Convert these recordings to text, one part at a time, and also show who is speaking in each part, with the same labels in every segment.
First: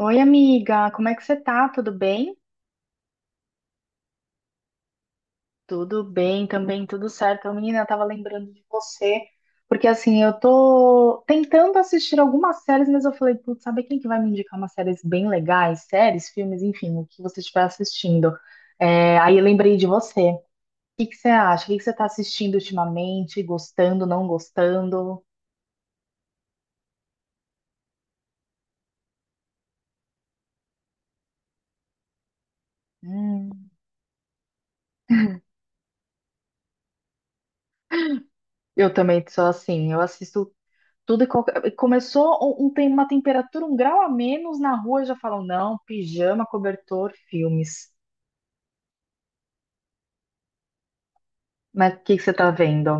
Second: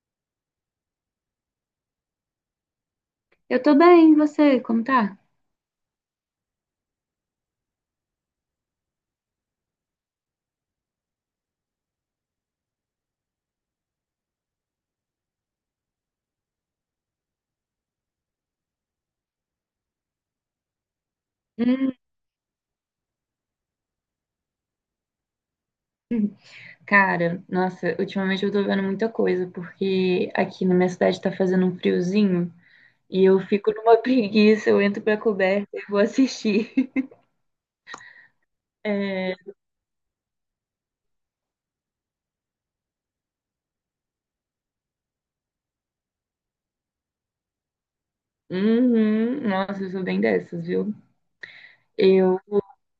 Speaker 1: Oi, amiga, como é que você tá? Tudo bem?
Speaker 2: Eu tô bem, e você? Como tá?
Speaker 1: Tudo bem também, tudo certo. Ô, menina, eu tava lembrando de você, porque assim, eu tô tentando assistir algumas séries, mas eu falei, putz, sabe quem que vai me indicar umas séries bem legais? Séries, filmes, enfim, o que você estiver assistindo. É, aí eu lembrei de você. O que que você acha? O que que
Speaker 2: Hum,
Speaker 1: você tá assistindo ultimamente? Gostando, não gostando?
Speaker 2: cara, nossa, ultimamente eu tô vendo muita coisa, porque aqui na minha cidade tá fazendo um friozinho e eu
Speaker 1: Hum,
Speaker 2: fico numa preguiça, eu entro pra coberta e vou assistir.
Speaker 1: eu também
Speaker 2: É,
Speaker 1: sou assim, eu assisto tudo e qualquer... Começou tem uma temperatura, um grau a menos na rua, já falam, não, pijama, cobertor, filmes.
Speaker 2: uhum, nossa, eu sou bem dessas, viu?
Speaker 1: Mas o que que você
Speaker 2: Eu,
Speaker 1: tá vendo?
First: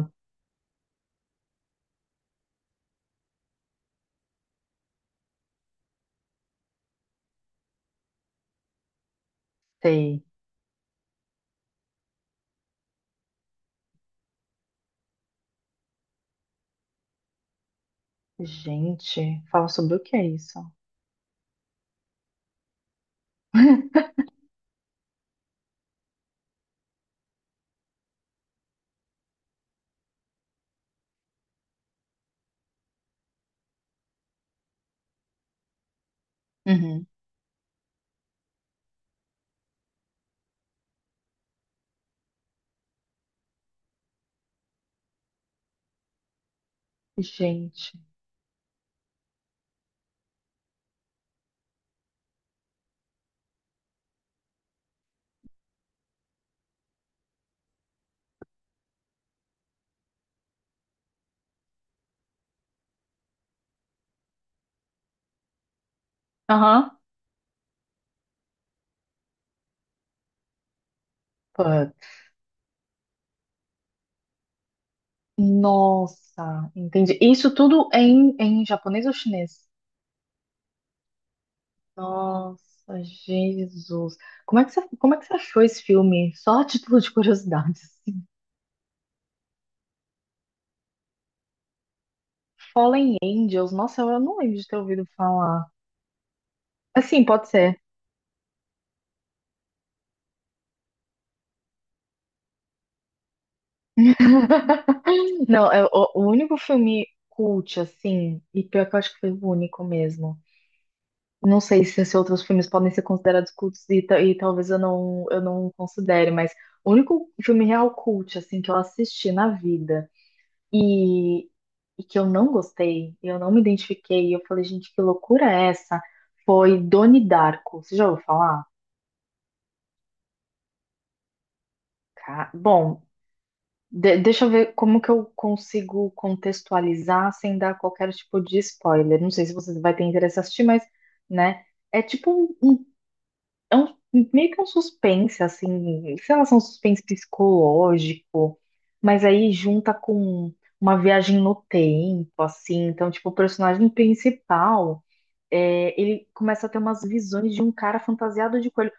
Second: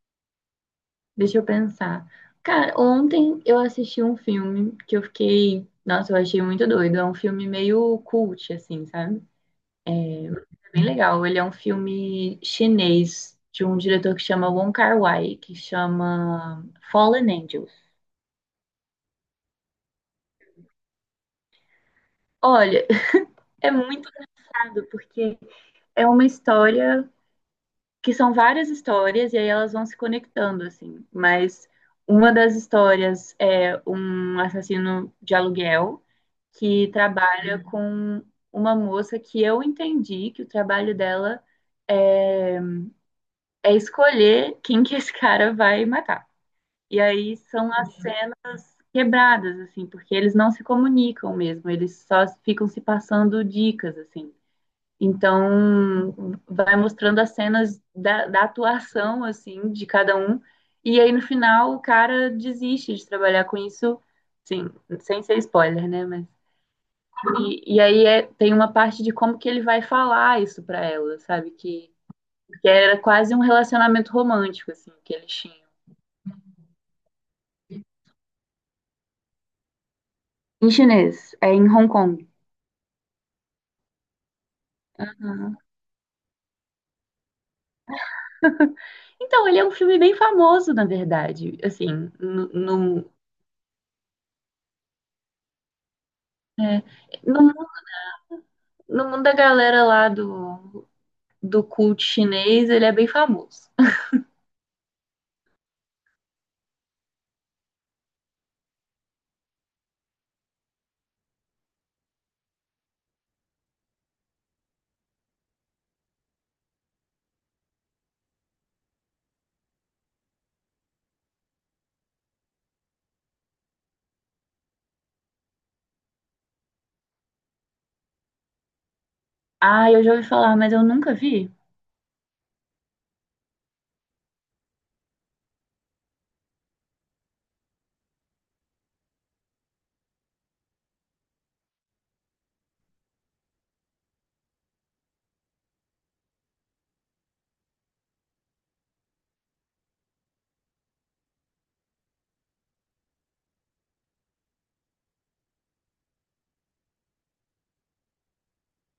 Speaker 2: deixa eu pensar. Cara, ontem eu assisti um filme que eu fiquei, nossa, eu achei muito doido. É um filme meio cult, assim, sabe?
Speaker 1: Sei.
Speaker 2: Bem legal. Ele é um filme chinês de um diretor que chama Wong Kar-wai, que chama Fallen Angels.
Speaker 1: Gente, fala sobre o que é isso?
Speaker 2: Olha, é muito irado porque é uma história que são várias histórias e aí elas vão se conectando assim, mas uma das histórias é um assassino de aluguel que
Speaker 1: Uhum.
Speaker 2: trabalha com uma moça que eu entendi que o trabalho dela é escolher quem que esse cara vai matar. E aí são
Speaker 1: Gente.
Speaker 2: as quebradas, assim, porque eles não se comunicam mesmo, eles só ficam se passando dicas, assim. Então, vai mostrando as cenas da atuação, assim, de cada um, e aí no final o cara desiste de trabalhar com isso, sim, sem ser spoiler, né, mas...
Speaker 1: Aham.
Speaker 2: E aí é, tem uma parte de como que ele vai falar isso pra ela, sabe,
Speaker 1: Put.
Speaker 2: que era quase um relacionamento romântico, assim, que eles tinham.
Speaker 1: Nossa, entendi. Isso tudo é em japonês ou chinês?
Speaker 2: Em chinês, é em Hong Kong.
Speaker 1: Nossa, Jesus. Como é que você, como é que você
Speaker 2: Uhum.
Speaker 1: achou esse filme? Só a título de curiosidade, assim.
Speaker 2: Então, ele é um filme bem famoso, na verdade. Assim, no, no,
Speaker 1: Fallen Angels. Nossa, eu não lembro de ter ouvido falar.
Speaker 2: é,
Speaker 1: Assim,
Speaker 2: no,
Speaker 1: pode
Speaker 2: mu-
Speaker 1: ser.
Speaker 2: no mundo da galera lá do, do culto chinês, ele é bem famoso.
Speaker 1: Não, é, o único filme cult, assim, e pior que eu acho que foi o único mesmo. Não sei se, se outros filmes podem ser considerados cultos e, e talvez eu não considere, mas o único filme real cult, assim, que eu assisti na vida e, e que eu não gostei, eu não me identifiquei, e eu falei, gente, que loucura é essa? Foi Doni Darko. Você já ouviu falar?
Speaker 2: Ah, eu já ouvi falar, mas eu nunca vi.
Speaker 1: Bom, deixa eu ver como que eu consigo contextualizar sem dar qualquer tipo de spoiler. Não sei se você vai ter interesse em assistir, mas, né? É tipo um, um, é um- meio que um suspense, assim, sei lá, um suspense psicológico, mas aí junta com uma viagem no tempo, assim. Então, tipo, o personagem principal, é, ele começa a ter umas visões de um cara fantasiado de coelho,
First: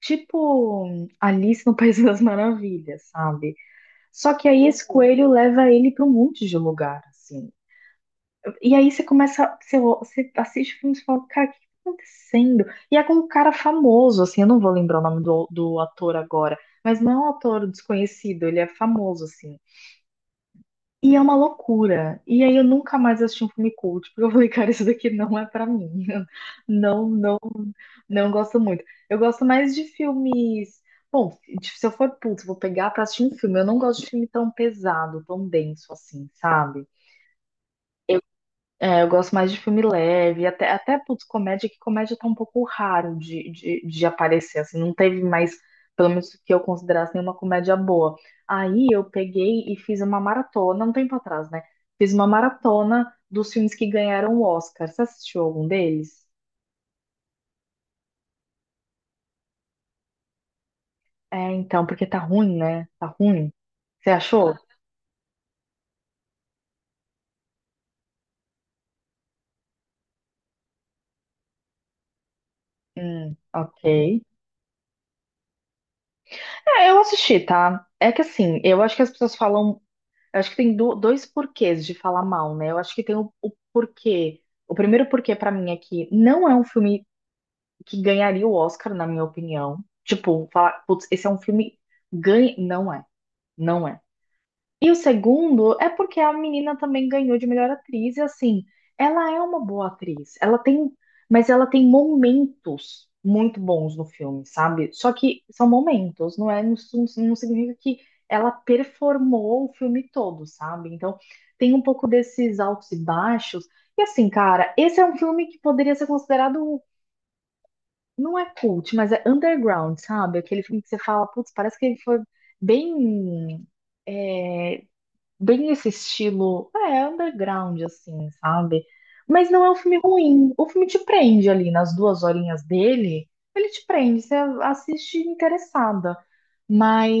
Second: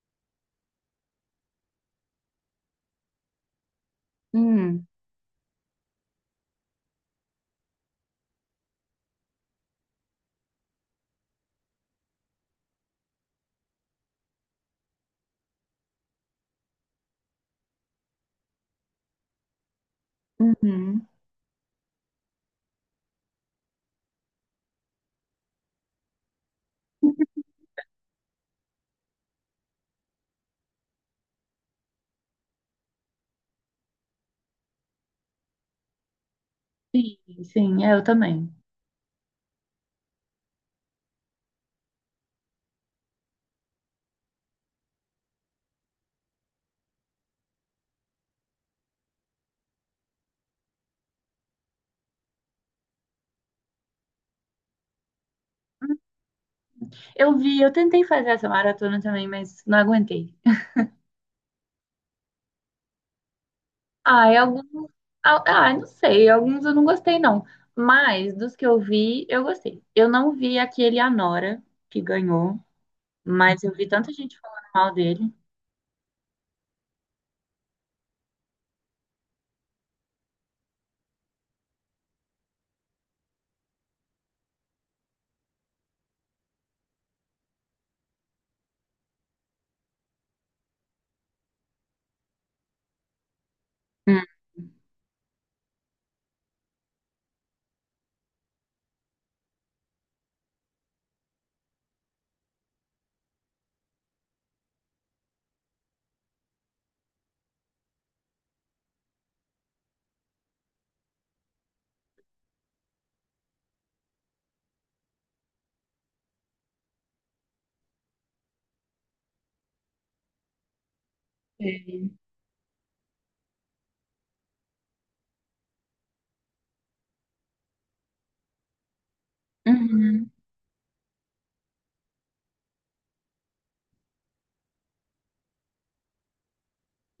Speaker 1: tipo Alice no País das Maravilhas, sabe? Só que aí esse
Speaker 2: Hum,
Speaker 1: coelho leva ele para um monte de lugar, assim. E aí você começa, você assiste o filme e fala, cara, o que tá acontecendo? E é com um cara famoso, assim, eu não vou lembrar o nome do ator agora, mas não é um ator desconhecido, ele é famoso, assim.
Speaker 2: uhum.
Speaker 1: E é uma loucura. E aí eu nunca mais assisti um filme cult, porque eu falei, cara, isso daqui não é pra mim. Não, não, não gosto muito. Eu gosto mais de filmes tipo, se eu for, putz, vou pegar pra assistir um filme. Eu não gosto de filme tão pesado, tão denso assim, sabe?
Speaker 2: Sim, sim, é, eu também.
Speaker 1: É, eu gosto mais de filme leve, até, até putz, comédia, que comédia tá um pouco raro de, de aparecer, assim, não teve mais, pelo menos que eu considerasse nenhuma comédia boa. Aí eu peguei e fiz uma maratona, um tempo atrás, né? Fiz uma maratona dos filmes que ganharam o Oscar. Você assistiu algum deles?
Speaker 2: Eu vi, eu tentei fazer essa maratona também, mas não aguentei.
Speaker 1: É, então, porque tá ruim, né? Tá ruim. Você
Speaker 2: Ah, e
Speaker 1: achou?
Speaker 2: alguns. Ah, não sei, alguns eu não gostei, não. Mas dos que eu vi, eu gostei. Eu não vi aquele Anora que ganhou. Mas eu
Speaker 1: Ok.
Speaker 2: vi tanta gente falando mal dele.
Speaker 1: É, eu assisti, tá? É que assim, eu acho que as pessoas falam. Eu acho que tem dois porquês de falar mal, né? Eu acho que tem o porquê. O primeiro porquê pra mim é que não é um filme que ganharia o Oscar, na minha opinião. Tipo, falar, putz, esse é um filme. Ganha... Não é. Não é.
Speaker 2: Hum,
Speaker 1: E o segundo é porque a menina também ganhou de melhor atriz, e assim, ela é uma boa atriz. Ela tem, mas ela tem momentos muito bons no filme, sabe? Só que são momentos, não é? Não, não significa que ela performou o filme todo, sabe? Então, tem um pouco desses altos e baixos. E assim, cara, esse é um filme que poderia ser considerado, não é cult, mas é underground, sabe? Aquele filme que você fala, putz, parece que ele
Speaker 2: sei.
Speaker 1: foi bem é, bem esse estilo, é, underground, assim, sabe? Mas não é um filme
Speaker 2: Uhum,
Speaker 1: ruim. O filme te prende ali nas duas horinhas dele, ele te prende, você assiste interessada,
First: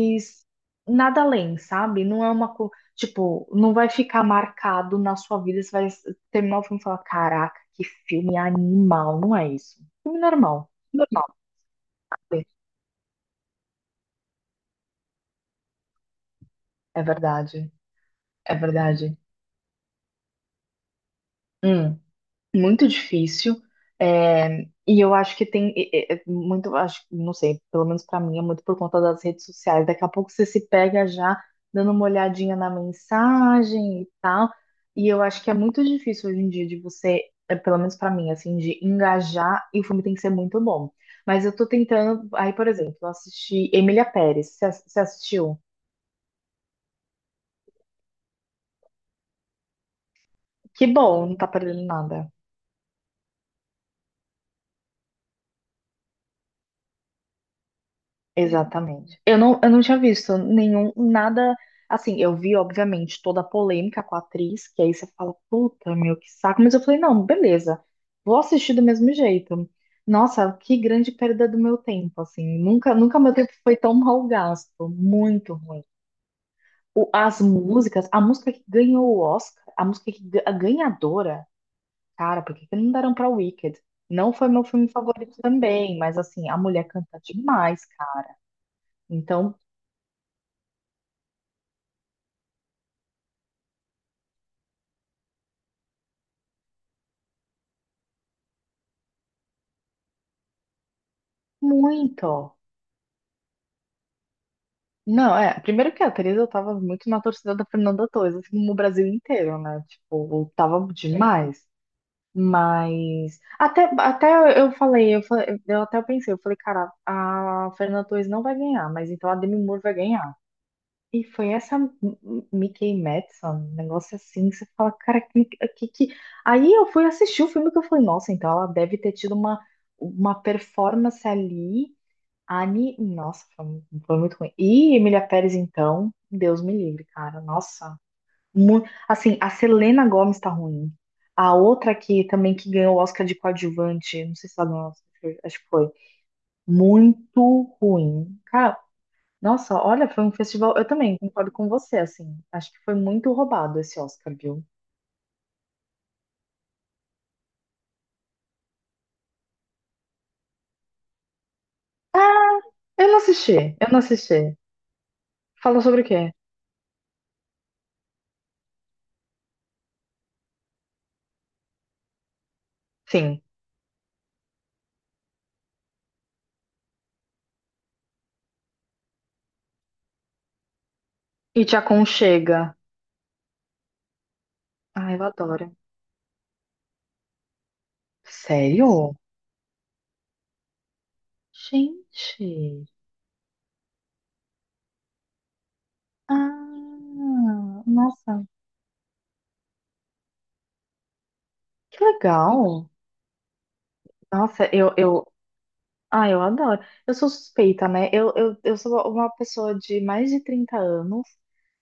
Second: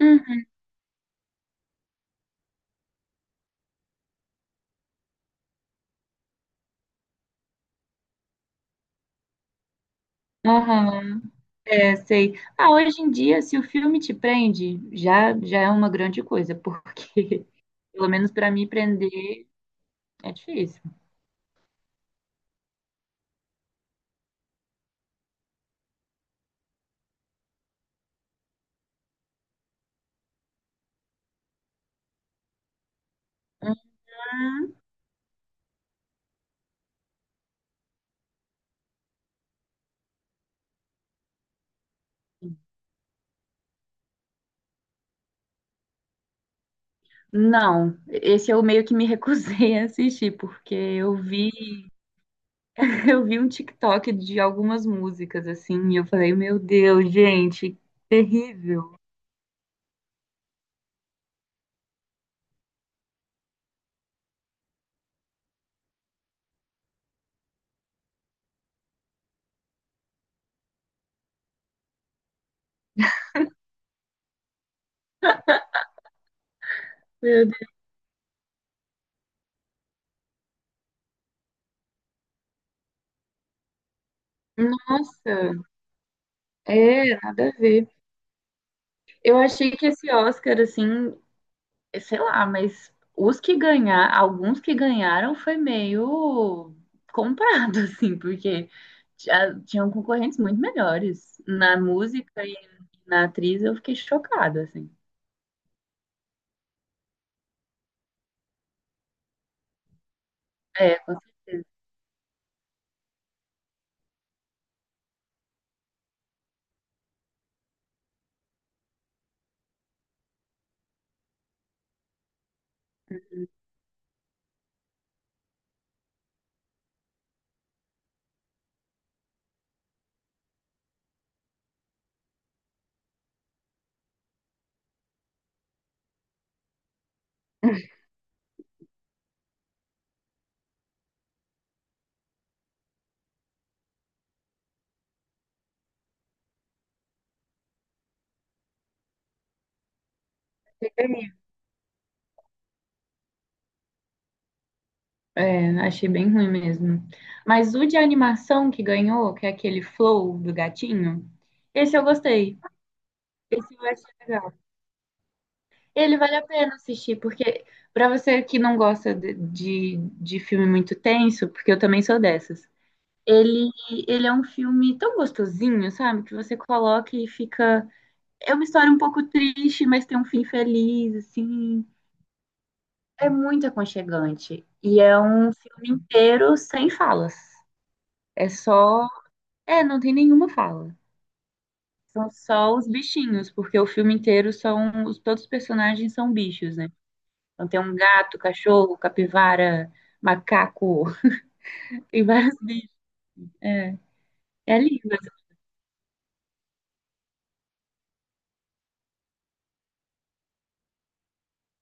Speaker 2: uhum,
Speaker 1: nada além, sabe? Não é uma, tipo, não vai ficar marcado na sua vida, você vai terminar o filme e falar, caraca, que filme animal, não é isso. Filme normal,
Speaker 2: aham,
Speaker 1: normal,
Speaker 2: é, sei.
Speaker 1: sim.
Speaker 2: Ah, hoje em dia, se o filme te prende, já é uma grande coisa,
Speaker 1: É
Speaker 2: porque,
Speaker 1: verdade,
Speaker 2: pelo menos para
Speaker 1: é
Speaker 2: mim,
Speaker 1: verdade.
Speaker 2: prender é difícil.
Speaker 1: Hum. Muito difícil. É, e eu acho que tem é, é, muito, acho, não sei, pelo menos pra mim é muito por conta das redes sociais. Daqui a pouco você se pega já dando uma olhadinha na mensagem e tal.
Speaker 2: Hum.
Speaker 1: E eu acho que é muito difícil hoje em dia de você, é, pelo menos pra mim, assim, de engajar e o filme tem que ser muito bom. Mas eu tô tentando, aí, por exemplo, eu assisti Emília Pérez, você assistiu?
Speaker 2: Não, esse eu meio que me recusei a assistir, porque
Speaker 1: Que
Speaker 2: eu
Speaker 1: bom, não tá
Speaker 2: vi,
Speaker 1: perdendo nada.
Speaker 2: eu vi um TikTok de algumas músicas, assim, e eu falei, meu Deus, gente, terrível.
Speaker 1: Exatamente. Eu não tinha visto nenhum, nada. Assim, eu vi, obviamente, toda a polêmica com a atriz, que aí você fala, puta, meu, que saco. Mas eu falei, não, beleza, vou assistir do mesmo jeito. Nossa, que grande perda do meu tempo, assim. Nunca, nunca meu tempo foi tão mal gasto. Muito ruim. As
Speaker 2: Meu Deus.
Speaker 1: músicas, a música que ganhou o Oscar, a música que, a ganhadora, cara, por que que não deram pra Wicked? Não foi meu filme
Speaker 2: Nossa,
Speaker 1: favorito também, mas assim, a mulher
Speaker 2: é,
Speaker 1: canta
Speaker 2: nada a
Speaker 1: demais,
Speaker 2: ver.
Speaker 1: cara.
Speaker 2: Eu
Speaker 1: Então,
Speaker 2: achei que esse Oscar, assim, sei lá, mas os que ganhar, alguns que ganharam foi meio comprado, assim, porque já tinham concorrentes muito melhores. Na música e
Speaker 1: muito.
Speaker 2: na atriz eu fiquei chocada, assim.
Speaker 1: Não, é. Primeiro que a Teresa, eu tava muito na torcida da Fernanda Torres, assim como o Brasil inteiro, né? Tipo, tava sim,
Speaker 2: É, com
Speaker 1: demais.
Speaker 2: certeza.
Speaker 1: Mas até, até eu falei, eu falei, eu até pensei, eu falei, cara, a Fernanda Torres não vai ganhar, mas então a Demi Moore vai ganhar. E foi essa Mickey Madison, um negócio assim, que você fala, cara, que... Aí eu fui assistir o filme que eu falei, nossa, então ela deve ter tido uma performance ali Ani, nossa, foi, foi muito ruim. E Emília Pérez, então, Deus me livre, cara. Nossa, assim, a Selena Gomez tá ruim. A outra que também que ganhou o Oscar de coadjuvante, não sei se ela ganhou, o Oscar, acho que foi. Muito ruim. Cara, nossa, olha, foi um festival. Eu também concordo com você, assim. Acho que foi muito roubado esse Oscar, viu?
Speaker 2: É, achei bem ruim mesmo. Mas o de animação que ganhou, que é aquele Flow do gatinho, esse eu gostei.
Speaker 1: Eu não assisti,
Speaker 2: Esse eu
Speaker 1: eu não
Speaker 2: achei legal.
Speaker 1: assisti. Fala sobre o
Speaker 2: Ele
Speaker 1: quê?
Speaker 2: vale a pena assistir, porque pra você que não gosta de filme muito tenso, porque eu também sou dessas,
Speaker 1: Sim.
Speaker 2: ele, ele é um filme tão gostosinho, sabe? Que você coloca e fica. É uma história um pouco triste, mas tem um fim feliz,
Speaker 1: E te
Speaker 2: assim.
Speaker 1: aconchega.
Speaker 2: É muito aconchegante. E
Speaker 1: Ai,
Speaker 2: é
Speaker 1: eu
Speaker 2: um
Speaker 1: adoro.
Speaker 2: filme inteiro sem falas. É só.
Speaker 1: Sério?
Speaker 2: É, não tem nenhuma fala. São só
Speaker 1: Gente.
Speaker 2: os bichinhos, porque o filme inteiro todos os personagens são bichos, né?
Speaker 1: Ah,
Speaker 2: Então tem um gato,
Speaker 1: nossa,
Speaker 2: cachorro, capivara, macaco,
Speaker 1: que
Speaker 2: tem várias.
Speaker 1: legal.
Speaker 2: É,
Speaker 1: Nossa,
Speaker 2: é
Speaker 1: eu,
Speaker 2: lindo.
Speaker 1: eu, ah, eu adoro. Eu sou suspeita, né? Eu sou uma pessoa de mais de 30 anos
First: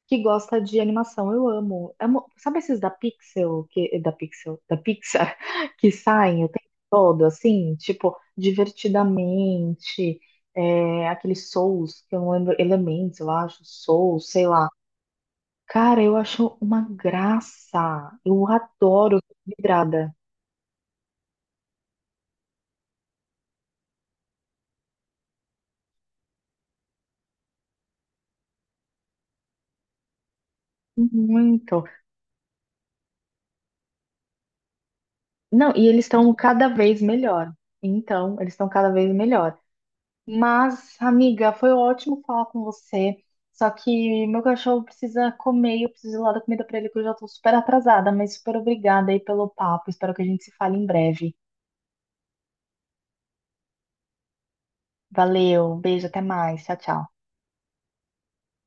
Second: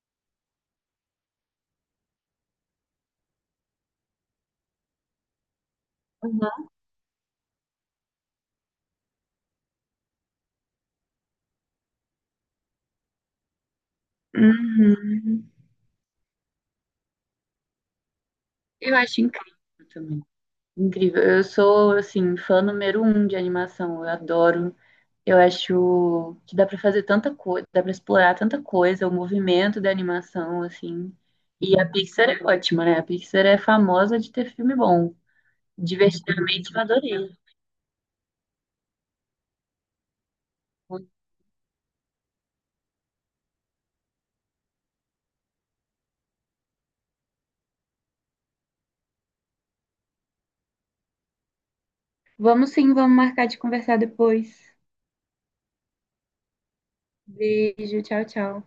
Speaker 1: que gosta de animação. Eu amo. Sabe esses da Pixel, da Pixel, da Pixar, que saem o
Speaker 2: Uhum.
Speaker 1: tempo todo, assim, tipo, divertidamente, é, aquele Souls, que eu não lembro, Elementos, eu acho, Souls, sei lá.
Speaker 2: Uhum.
Speaker 1: Cara, eu acho uma graça. Eu
Speaker 2: Eu
Speaker 1: adoro,
Speaker 2: acho
Speaker 1: fico
Speaker 2: incrível
Speaker 1: vidrada.
Speaker 2: também. Incrível. Eu sou, assim, fã número um de animação. Eu adoro. Eu acho que dá pra fazer tanta coisa, dá pra explorar tanta coisa, o movimento da animação, assim. E
Speaker 1: Muito.
Speaker 2: a Pixar é ótima, né? A Pixar é famosa de ter filme bom.
Speaker 1: Não, e eles estão cada
Speaker 2: Divertidamente, eu
Speaker 1: vez
Speaker 2: adorei.
Speaker 1: melhor. Então, eles estão cada vez melhor. Mas, amiga, foi ótimo falar com você. Só que meu cachorro precisa comer e eu preciso ir lá dar comida para ele, que eu já tô super atrasada, mas super obrigada aí pelo papo. Espero que a gente se fale em breve.
Speaker 2: Vamos sim, vamos marcar de conversar depois.
Speaker 1: Valeu, beijo, até mais. Tchau, tchau.
Speaker 2: Beijo, tchau, tchau.